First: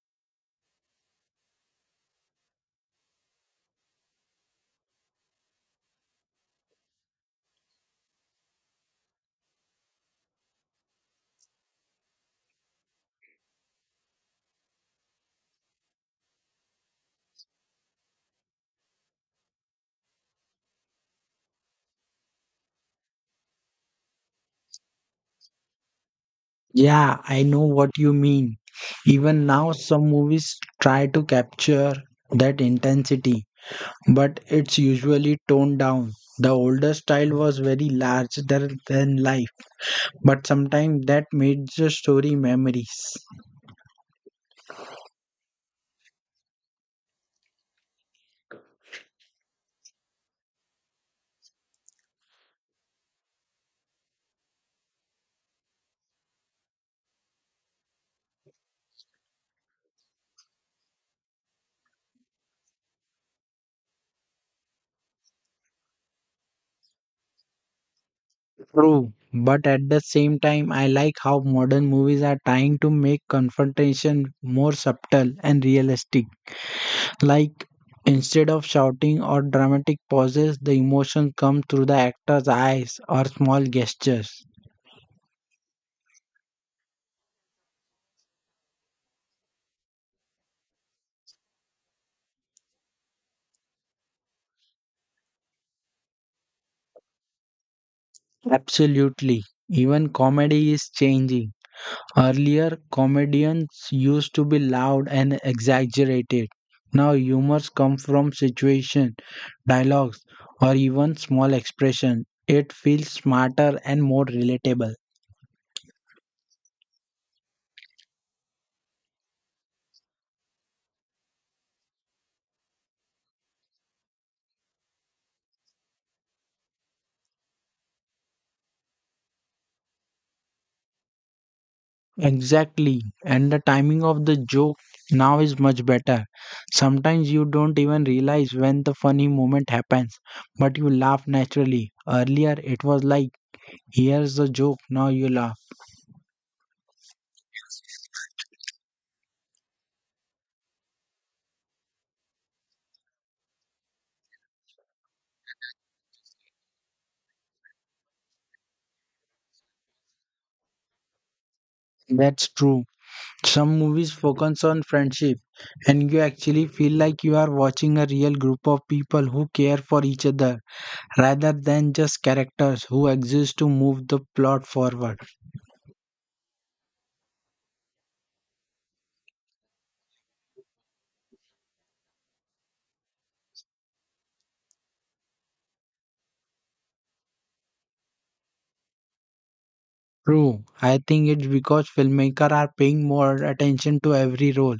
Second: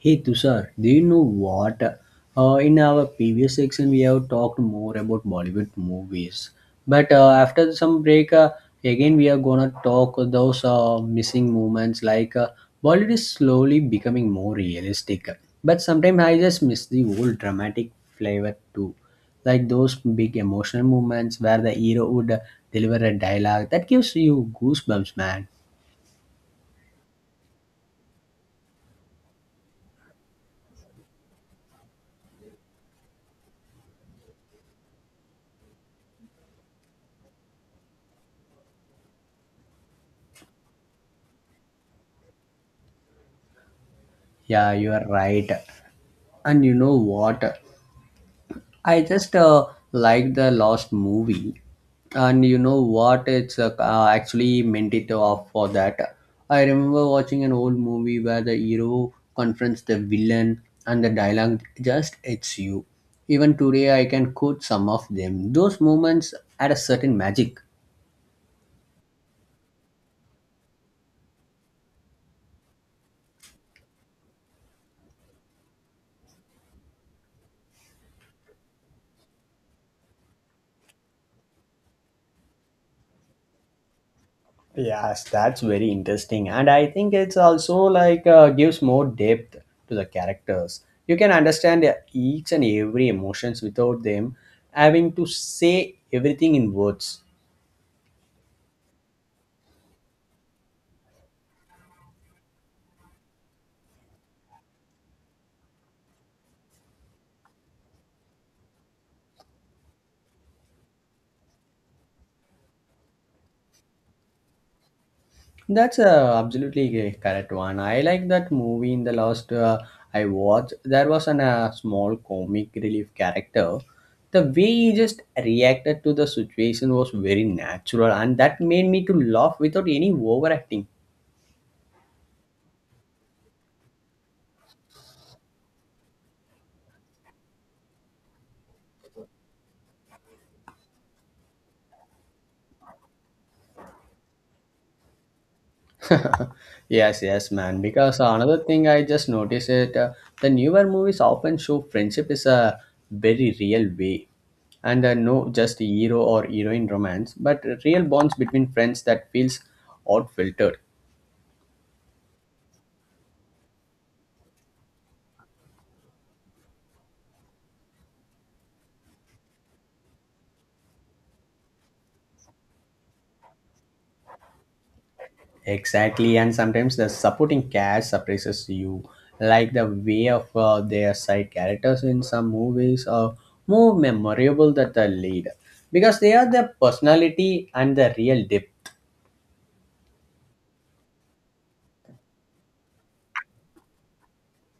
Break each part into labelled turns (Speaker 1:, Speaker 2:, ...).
Speaker 1: Hey Tushar, do you know what? In our previous section, we have talked more about Bollywood movies, but after some break, again we are gonna talk those missing moments. Bollywood is slowly becoming more realistic, but sometimes I just miss the old dramatic flavor too, like those big emotional moments where the hero would deliver a dialogue that gives you goosebumps, man.
Speaker 2: Yeah, I know what you mean. Even now, some movies try to capture that intensity, but it's usually toned down. The older style was very larger than life, but sometimes that made the story memories.
Speaker 1: Yeah, you are right. And you know what? I just like the last movie, and you know what? It's actually meant it off for that. I remember watching an old movie where the hero confronts the villain, and the dialogue just hits you. Even today, I can quote some of them. Those moments had a certain magic.
Speaker 2: True, but at the same time, I like how modern movies are trying to make confrontation more subtle and realistic. Like instead of shouting or dramatic pauses, the emotion comes through the actor's eyes or small gestures.
Speaker 1: Yes, that's very interesting. And I think it's also like gives more depth to the characters. You can understand each and every emotions without them having to say everything in words.
Speaker 2: Absolutely. Even comedy is changing. Earlier, comedians used to be loud and exaggerated. Now, humors come from situation, dialogues, or even small expression. It feels smarter and more relatable.
Speaker 1: That's absolutely a correct one. I like that movie in the last I watched. There was an small comic relief character. The way he just reacted to the situation was very natural and that made me to laugh without any overacting.
Speaker 2: Exactly. And the timing of the joke now is much better. Sometimes you don't even realize when the funny moment happens, but you laugh naturally. Earlier, it was like, here's the joke, now you laugh.
Speaker 1: Yes, yes, man. Because another thing I just noticed it, the newer movies often show friendship is a very real way, and no just hero or heroine romance, but real bonds between friends that feels odd filtered.
Speaker 2: That's true. Some movies focus on friendship, and you actually feel like you are watching a real group of people who care for each other rather than just characters who exist to move the plot forward.
Speaker 1: Exactly, and sometimes the supporting cast surprises you, like the way of their side characters in some movies are more memorable than the lead, because they are the personality and the real depth.
Speaker 2: True. I think it's because filmmakers are paying more attention to every role,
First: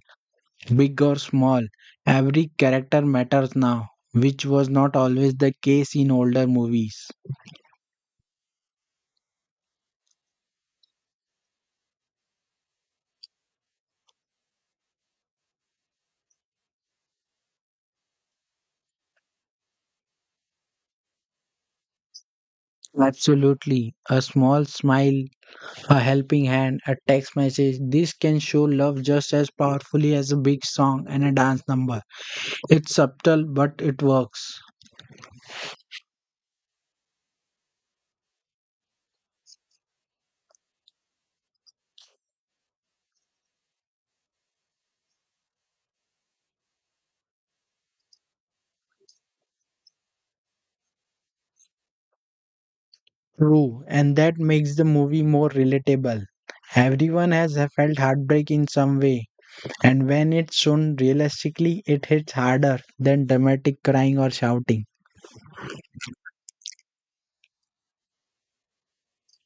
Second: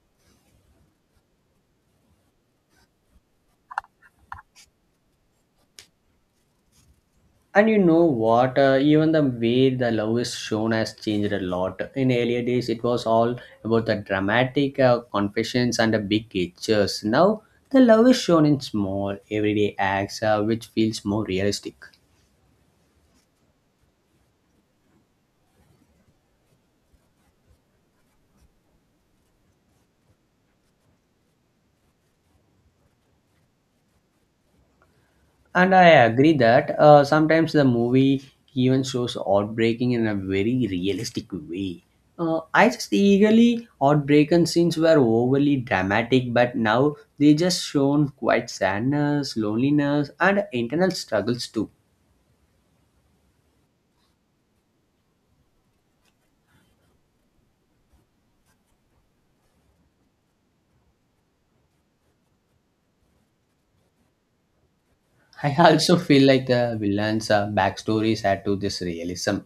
Speaker 2: big or small. Every character matters now, which was not always the case in older movies.
Speaker 1: And you know what? Even the way the love is shown has changed a lot. In earlier days, it was all about the dramatic confessions and the big gestures. Now, the love is shown in small, everyday acts, which feels more realistic.
Speaker 2: Absolutely. A small smile, a helping hand, a text message, this can show love just as powerfully as a big song and a dance number. It's subtle, but it works.
Speaker 1: And I agree that sometimes the movie even shows outbreaking in a very realistic way. I just eagerly outbreaking scenes were overly dramatic, but now they just shown quite sadness, loneliness, and internal struggles too.
Speaker 2: True. And that makes the movie more relatable. Everyone has felt heartbreak in some way. And when it's shown realistically, it hits harder than dramatic crying or shouting.
Speaker 1: I also feel like the villains' backstories add to this realism.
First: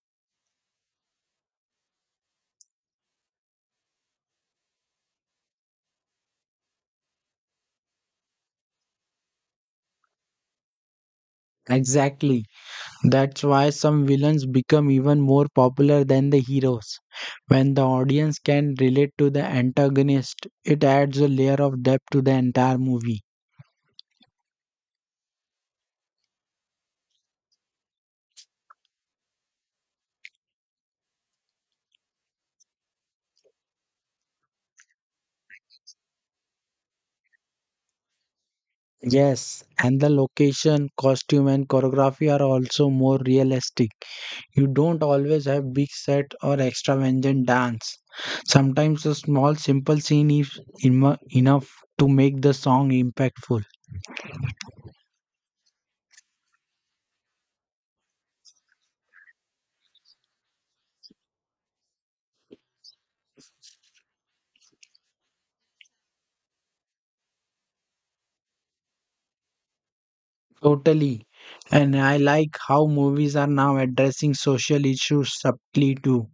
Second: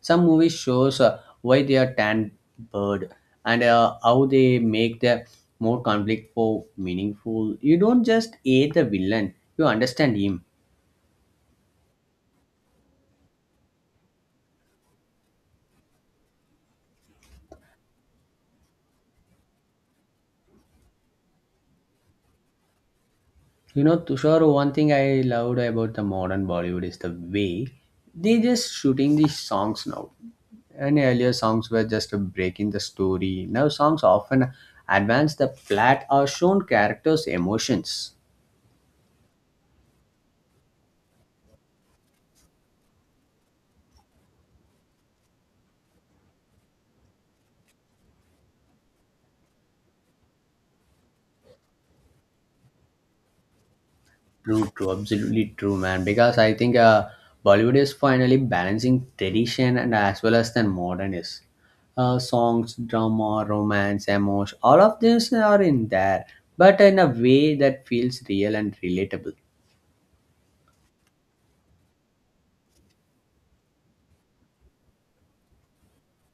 Speaker 1: Some movies shows why they are tanned bird and how they make the more conflictful meaningful. You don't just hate the villain; you understand him.
Speaker 2: Exactly. That's why some villains become even more popular than the heroes. When the audience can relate to the antagonist, it adds a layer of depth to the entire movie.
Speaker 1: You know, Tushar, one thing I loved about the modern Bollywood is the way they just shooting these songs now. And earlier songs were just a break in the story. Now songs often advance the plot or shown characters' emotions.
Speaker 2: Yes, and the location, costume, and choreography are also more realistic. You don't always have big set or extravagant dance. Sometimes a small simple scene is enough to make the song impactful.
Speaker 1: True, true, absolutely true, man. Because I think Bollywood is finally balancing tradition and as well as the modern is. Songs, drama, romance, emotion, all of these are in there, but in a way that feels real and relatable.
Speaker 2: Totally. And I like how movies are now addressing social issues subtly too.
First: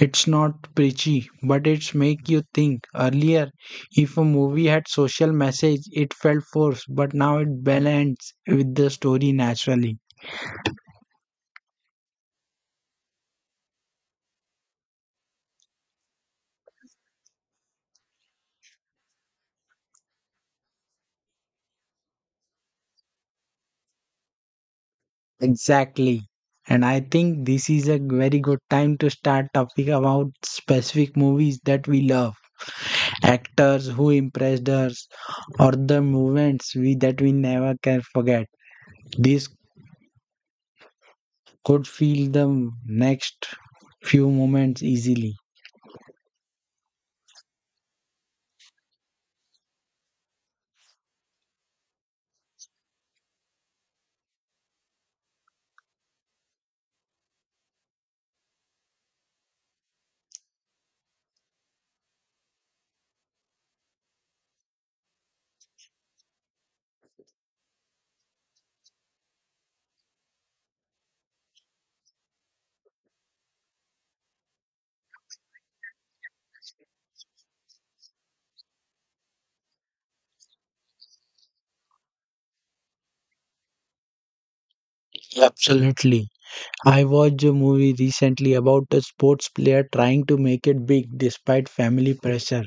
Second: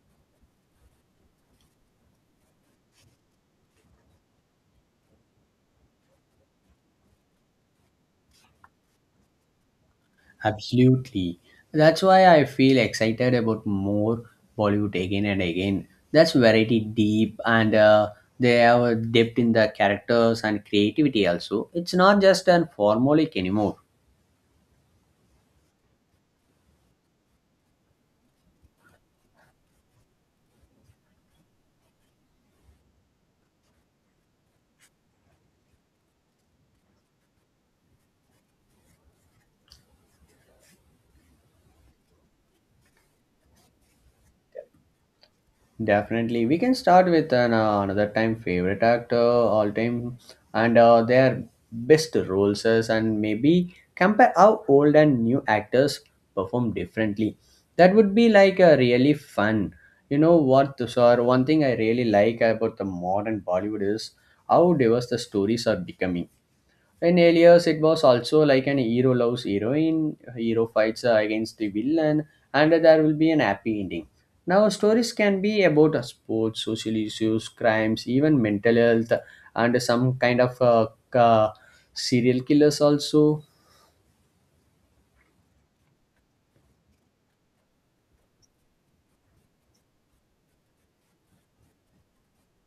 Speaker 2: It's not preachy, but it's make you think. Earlier, if a movie had social message, it felt forced, but now it balances with the story naturally.
Speaker 1: Absolutely. That's why I feel excited about more Bollywood again and again. That's variety deep and they have a depth in the characters and creativity also. It's not just an formulaic anymore.
Speaker 2: Exactly. And I think this is a very good time to start talking about specific movies that we love, actors who impressed us, or the moments we that we never can forget. This could feel the next few moments easily.
Speaker 1: Definitely, we can start with an another time favorite actor all time and their best roles is, and maybe compare how old and new actors perform differently. That would be like a really fun. You know what, Tushar? One thing I really like about the modern Bollywood is how diverse the stories are becoming. In Alias, it was also like an hero loves heroine, hero fights against the villain, and there will be an happy ending. Now, stories can be about sports, social issues, crimes, even mental health, and some kind of serial killers also.
Speaker 2: Absolutely. I watched a movie recently about a sports player trying to make it big despite family pressure.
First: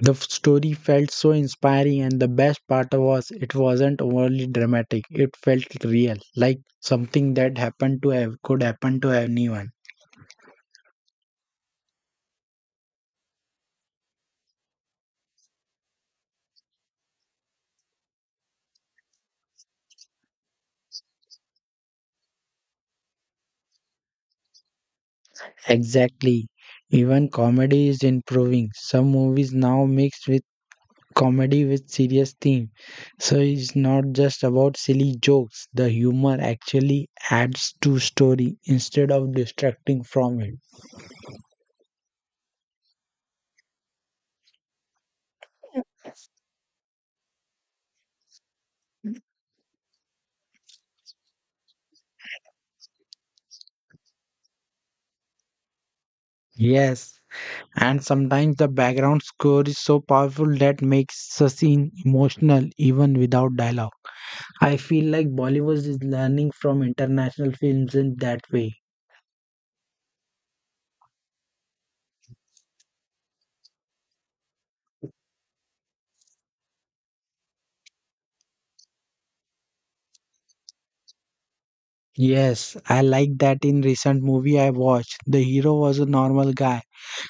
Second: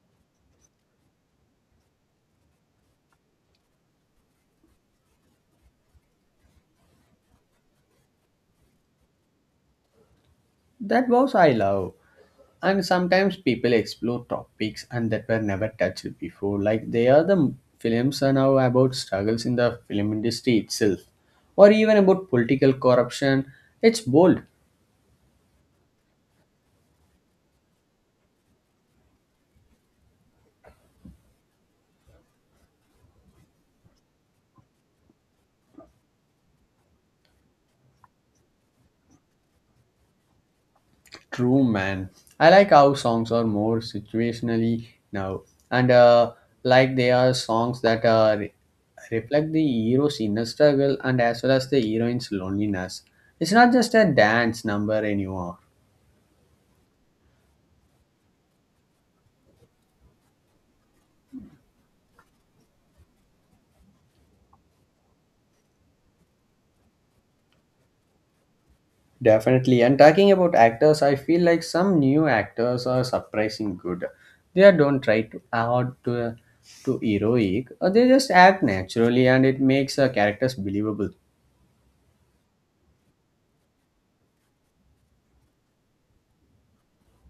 Speaker 2: The story felt so inspiring, and the best part was it wasn't overly dramatic. It felt real, like something that happened to have could happen to anyone.
Speaker 1: That was I love. And sometimes people explore topics and that were never touched before. Like they are the films are now about struggles in the film industry itself, or even about political corruption. It's bold,
Speaker 2: Exactly. Even comedy is improving. Some movies now mix with comedy with serious theme. So it's not just about silly jokes. The humor actually adds to story instead of distracting from it.
Speaker 1: true, man. I like how songs are more situationally now, and like they are songs that are reflect the hero's inner struggle and as well as the heroine's loneliness. It's not just a dance number anymore.
Speaker 2: Yes, and sometimes the background score is so powerful that makes a scene emotional even without dialogue. I feel like Bollywood is learning from international films in that way.
Speaker 1: Definitely. And talking about actors, I feel like some new actors are surprising good. They are don't try to add to heroic. Or they just act naturally, and it makes characters believable.
Speaker 2: Yes, I like that in recent movie I watched. The hero was a normal guy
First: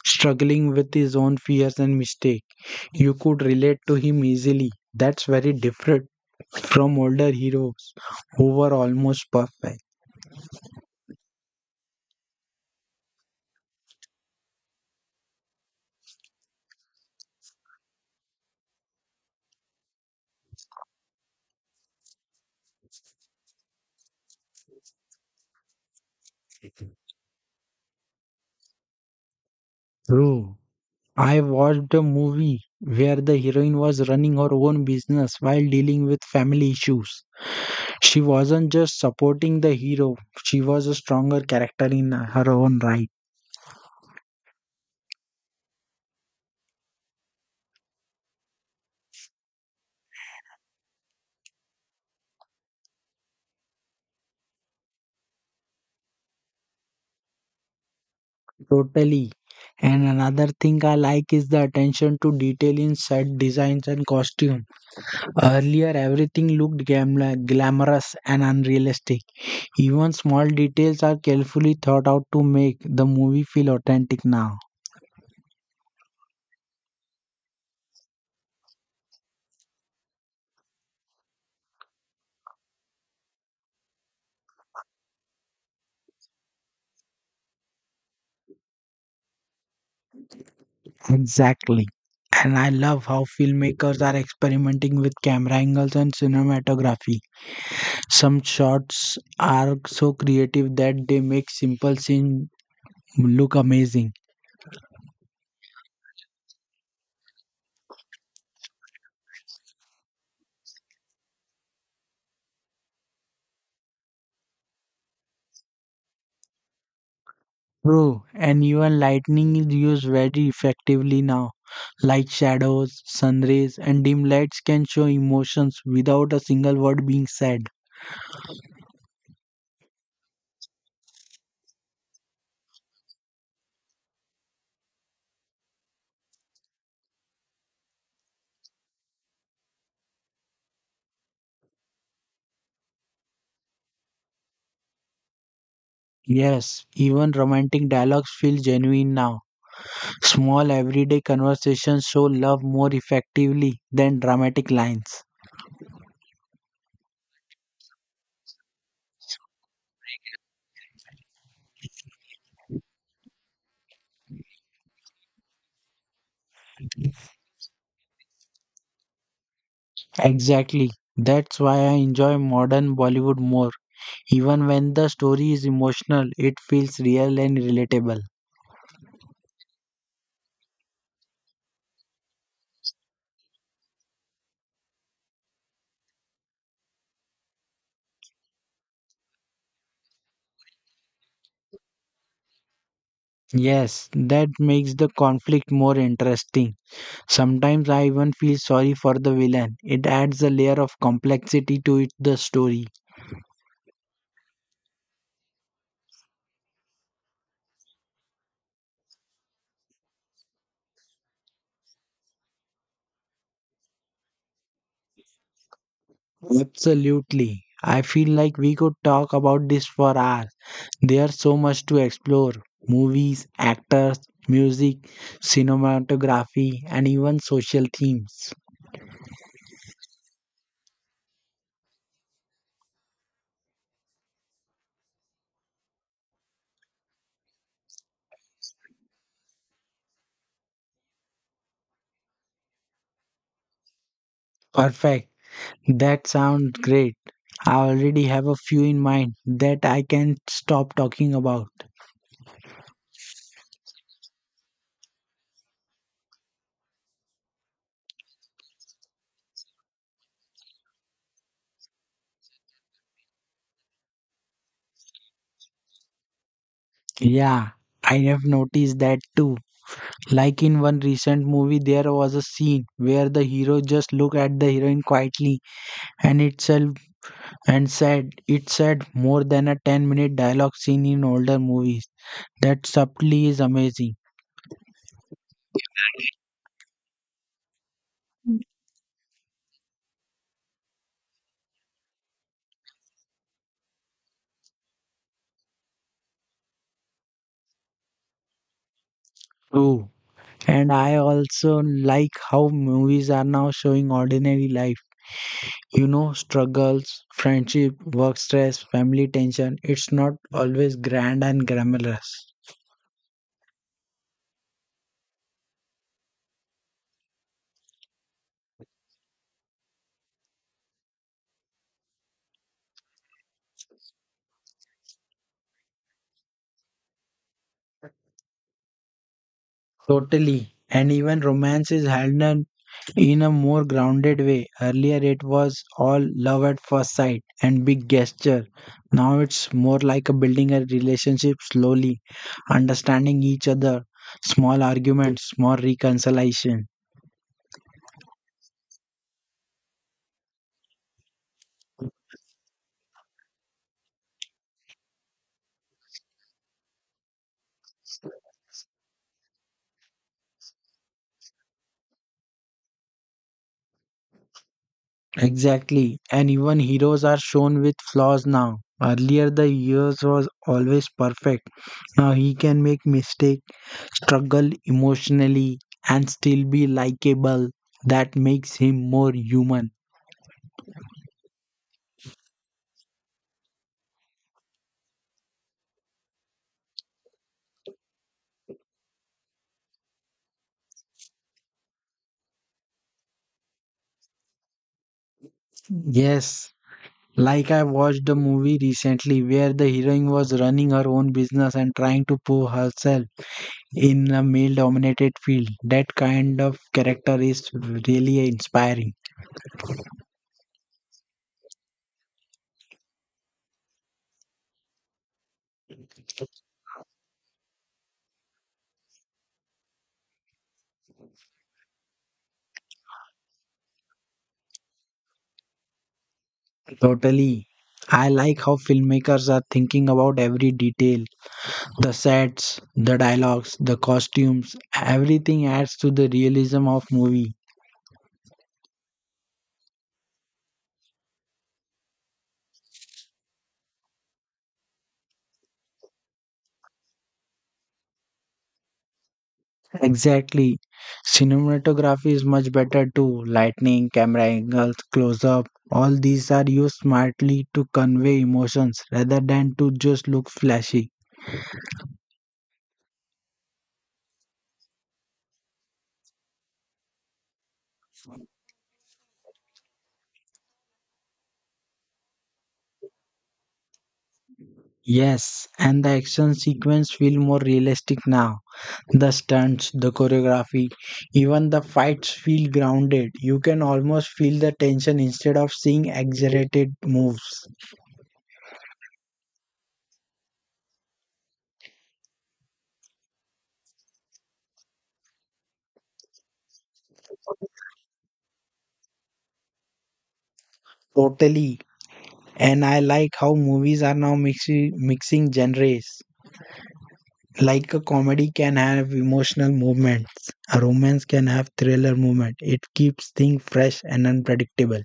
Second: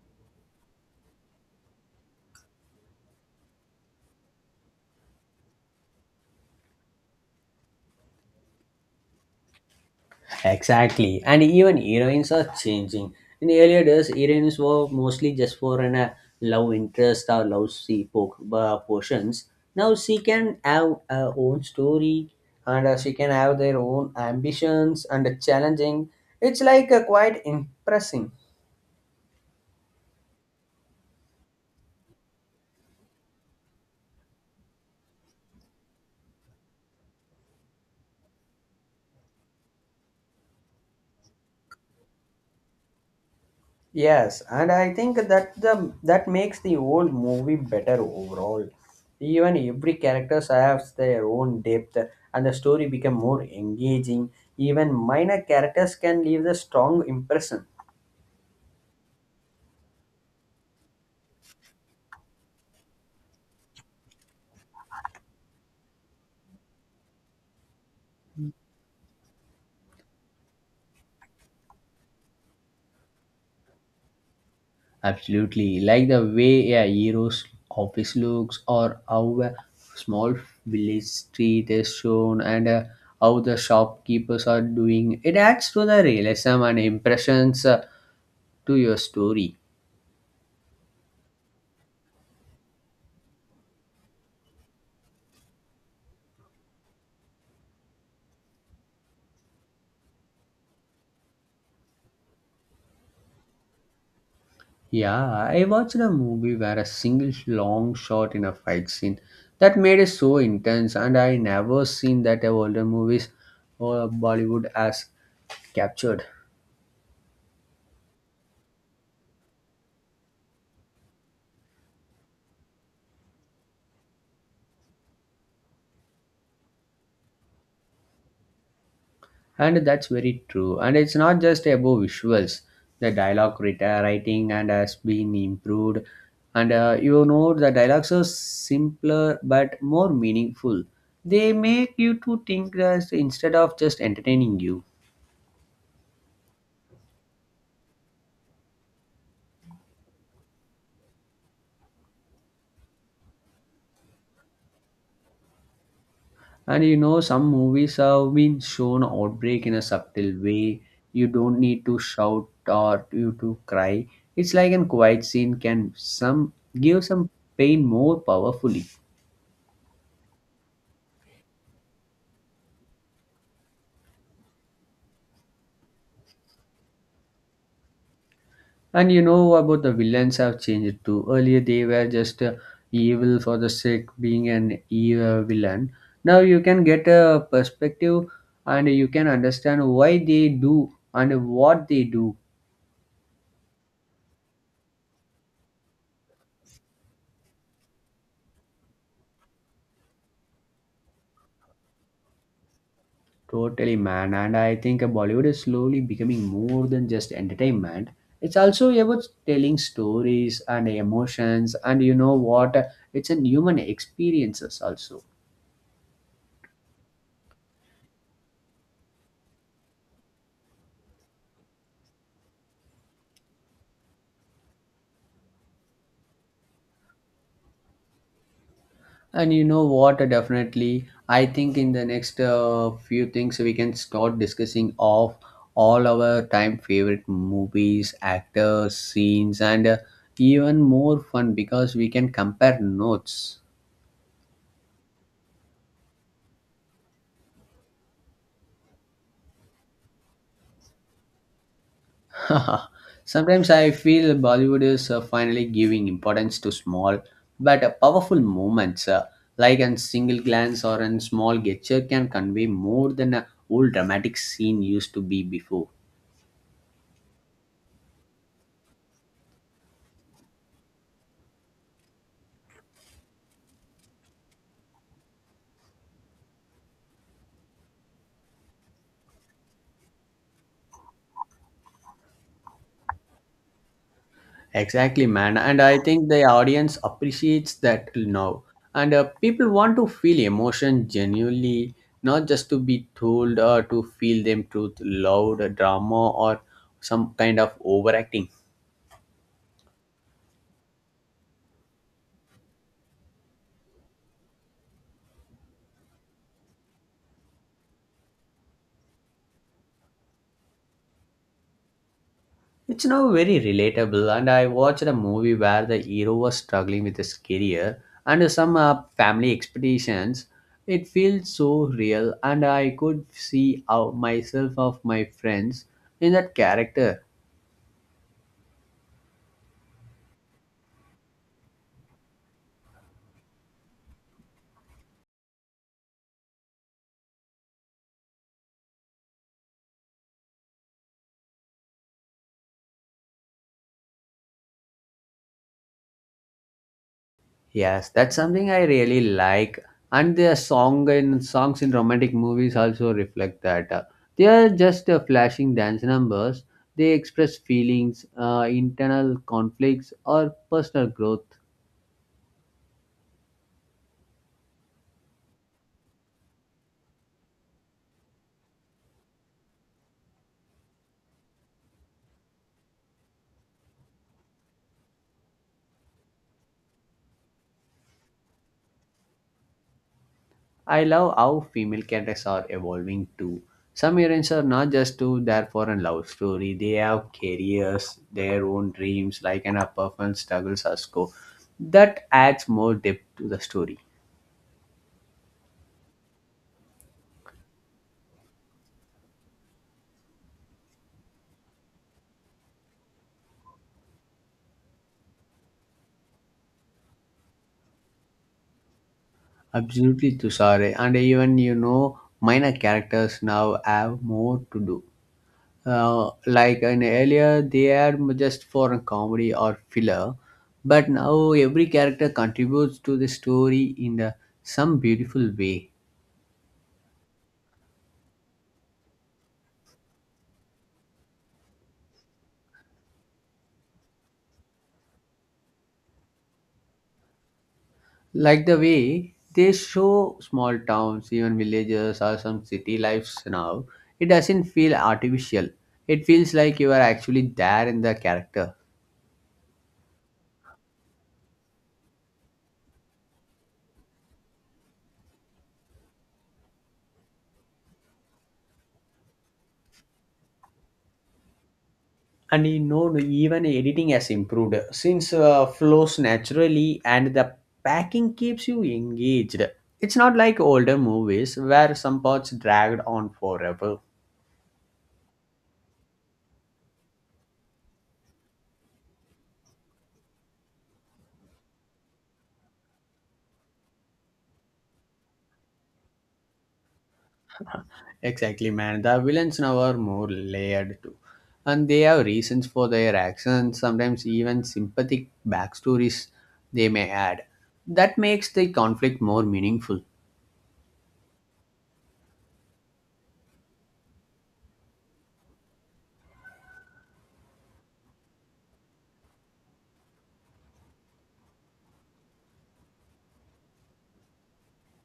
Speaker 2: struggling with his own fears and mistake. You could relate to him easily. That's very different from older heroes who were almost perfect.
Speaker 1: Exactly, and even heroines are changing. In earlier days, heroines were mostly just for an love interest or love portions. Now she can have her own story, and she can have their own ambitions and challenging. It's quite impressing.
Speaker 2: True. I watched a movie where the heroine was running her own business while dealing with family issues. She wasn't just supporting the hero, she was a stronger character in her own right.
Speaker 1: Yes, and I think that the that makes the whole movie better overall. Even every characters has their own depth, and the story become more engaging. Even minor characters can leave the strong impression.
Speaker 2: Totally. And another thing I like is the attention to detail in set designs and costume. Earlier, everything looked glamorous and unrealistic. Even small details are carefully thought out to make the movie feel authentic now.
Speaker 1: Absolutely, like the way a hero's office looks, or how a small village street is shown, and how the shopkeepers are doing. It adds to the realism and impressions to your story.
Speaker 2: Exactly. And I love how filmmakers are experimenting with camera angles and cinematography. Some shots are so creative that they make simple scenes look amazing.
Speaker 1: Yeah, I watched a movie where a single long shot in a fight scene that made it so intense, and I never seen that a older movies or Bollywood as captured.
Speaker 2: True, and even lightning is used very effectively now. Like shadows, sun rays, and dim lights can show emotions without a single word being said.
Speaker 1: And that's very true. And it's not just about visuals. The writing and has been improved, and you know the dialogues are simpler but more meaningful. They make you to think that instead of just entertaining you.
Speaker 2: Yes, even romantic dialogues feel genuine now. Small everyday conversations show love more effectively than dramatic lines.
Speaker 1: And you know, some movies have been shown outbreak in a subtle way. You don't need to shout or you to cry. It's like a quiet scene can some give some pain more powerfully.
Speaker 2: Exactly. That's why I enjoy modern Bollywood more. Even when the story is emotional, it feels real and relatable.
Speaker 1: And you know about the villains have changed too. Earlier they were just evil for the sake being an evil villain. Now you can get a perspective and you can understand why they do and what they do.
Speaker 2: Yes, that makes the conflict more interesting. Sometimes I even feel sorry for the villain. It adds a layer of complexity to it, the story.
Speaker 1: Totally, man. And I think Bollywood is slowly becoming more than just entertainment. It's also about telling stories and emotions, and you know what? It's in human experiences also.
Speaker 2: Absolutely. I feel like we could talk about this for hours. There's so much to explore movies, actors, music, cinematography, and even social themes.
Speaker 1: And you know what? Definitely, I think in the next few things we can start discussing of all our time favorite movies, actors, scenes, and even more fun because we can compare notes.
Speaker 2: Perfect. That sounds great. I already have a few in mind that I can stop talking about.
Speaker 1: Sometimes I feel Bollywood is finally giving importance to small but powerful moments, like a single glance or a small gesture can convey more than a whole dramatic scene used to be before.
Speaker 2: Yeah, I have noticed that too. Like in one recent movie, there was a scene where the hero just looked at the heroine quietly and itself and said it said more than a 10-minute dialogue scene in older movies. That subtly is amazing.
Speaker 1: Exactly, man. And I think the audience appreciates that till now. And people want to feel emotion genuinely, not just to be told or to feel them through loud drama or some kind of overacting.
Speaker 2: True. And I also like how movies are now showing ordinary life. You know, struggles, friendship, work stress, family tension. It's not always grand and glamorous.
Speaker 1: It's now very relatable, and I watched a movie where the hero was struggling with his career and some family expectations. It feels so real, and I could see how myself of my friends in that character.
Speaker 2: Totally. And even romance is handled in a more grounded way. Earlier it was all love at first sight and big gesture. Now it's more like a building a relationship slowly understanding each other, small arguments, small reconciliation.
Speaker 1: Yes, that's something I really like, and the song in songs in romantic movies also reflect that. They are just flashing dance numbers. They express feelings, internal conflicts, or personal growth.
Speaker 2: Exactly. And even heroes are shown with flaws now. Earlier the years was always perfect. Now he can make mistake, struggle emotionally and still be likable. That makes him more human.
Speaker 1: I love how female characters are evolving too. Some heroines are not just to there for a love story. They have careers, their own dreams, like an upperfront struggles as go. That adds more depth to the story.
Speaker 2: Yes. Like I watched a movie recently where the heroine was running her own business and trying to prove herself in a male dominated field. That kind of character is really inspiring.
Speaker 1: Absolutely, Tushare. And even you know, minor characters now have more to do. Like in earlier, they are just for a comedy or filler, but now every character contributes to the story in the, some beautiful way.
Speaker 2: Totally. I like how filmmakers are thinking about every detail the sets, the dialogues, the costumes, everything adds to the realism of movie.
Speaker 1: Like the way they show small towns, even villages or some city lives now, it doesn't feel artificial. It feels like you are actually there in the character.
Speaker 2: Exactly. Cinematography is much better too. Lightning, camera angles, close up, all these are used smartly to convey emotions rather than to just look flashy.
Speaker 1: And you know, even editing has improved since flows naturally and the packing keeps you engaged. It's not like older movies where some parts dragged on forever.
Speaker 2: Yes, and the action sequence feel more realistic now. The stunts, the choreography, even the fights feel grounded. You can almost feel the tension instead of seeing exaggerated moves.
Speaker 1: Exactly, man. The villains now are more layered too. And they have reasons for their actions, sometimes even sympathetic backstories they may add. That makes the conflict more meaningful.
Speaker 2: Totally. And I like how movies are now mixing genres. Like a comedy can have emotional movements, a romance can have thriller movement. It keeps things fresh and unpredictable.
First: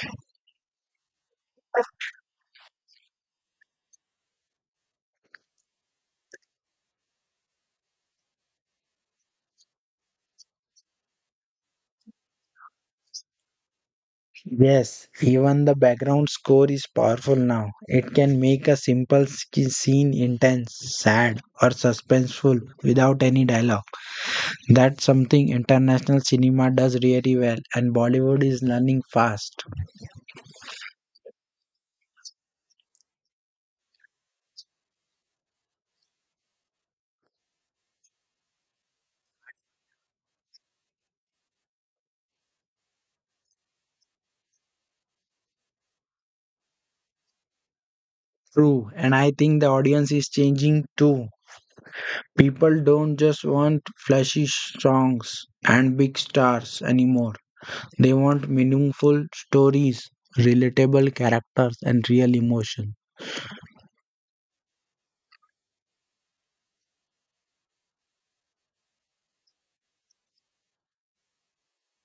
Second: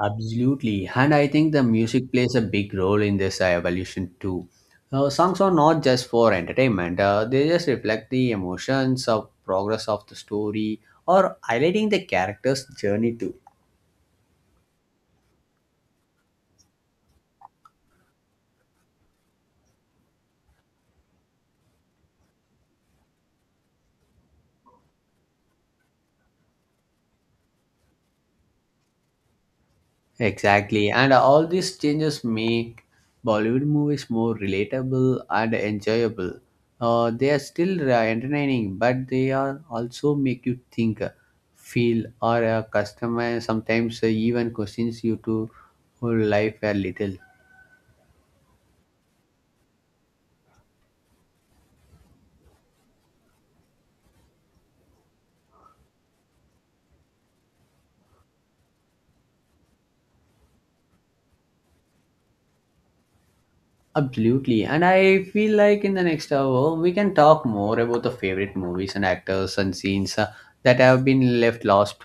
Speaker 1: Absolutely. And I think the music plays a big role in this evolution too. Songs are not just for entertainment, they just reflect the emotions of progress of the story or highlighting the character's journey too.
Speaker 2: Yes, even the background score is powerful now. It can make a simple scene intense, sad, or suspenseful without any dialogue. That's something international cinema does really well, and Bollywood is learning fast.
Speaker 1: Exactly, and all these changes make Bollywood movies more relatable and enjoyable. They are still entertaining, but they are also make you think, feel, or customize. Sometimes even questions you to whole life a little.
Speaker 2: True, and I think the audience is changing too. People don't just want flashy songs and big stars anymore, they want meaningful stories, relatable characters, and real emotion.
Speaker 1: Absolutely. And I feel like in the next hour, we can talk more about the favorite movies and actors and scenes that have been left lost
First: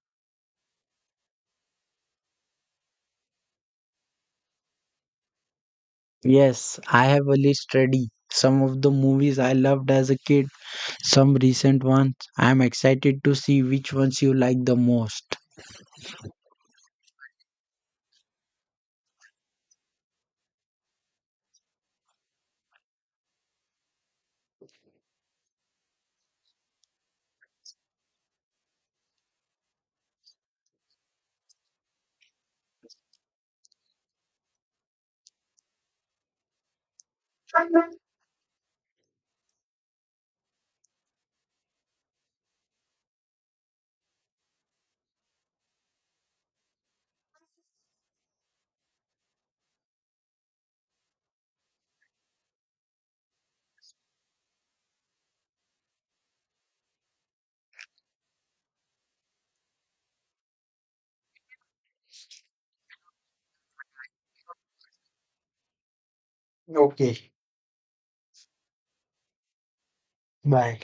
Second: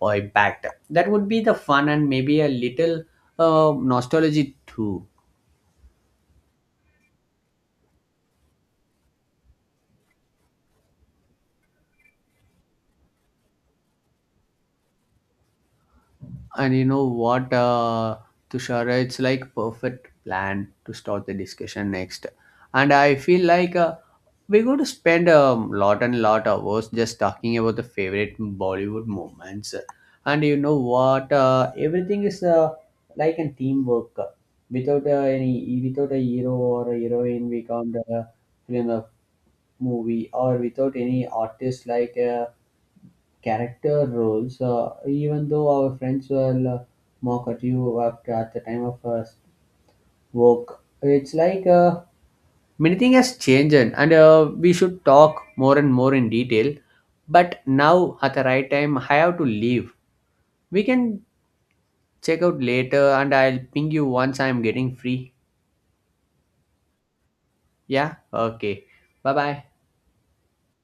Speaker 1: or impacted. That would be the fun and maybe a little nostalgia too.
Speaker 2: Yes, I have a list ready. Some of the movies I loved as a kid, some recent ones. I am excited to see which ones you like the most.
Speaker 1: And you know what, Tushara, it's like perfect plan to start the discussion next. And I feel like we're going to spend a lot and lot hours just talking about the favorite Bollywood moments. And you know what, everything is like a teamwork. Without without a hero or a heroine, we can't film a movie. Or without any artist like character roles, even though our friends will mock at you after at the time of work. It's like many things has changed, and we should talk more and more in detail. But now at the right time, I have to leave. We can check out later, and I'll ping you once I'm getting free.
Speaker 2: Okay,
Speaker 1: Yeah, okay. Bye bye.
Speaker 2: bye.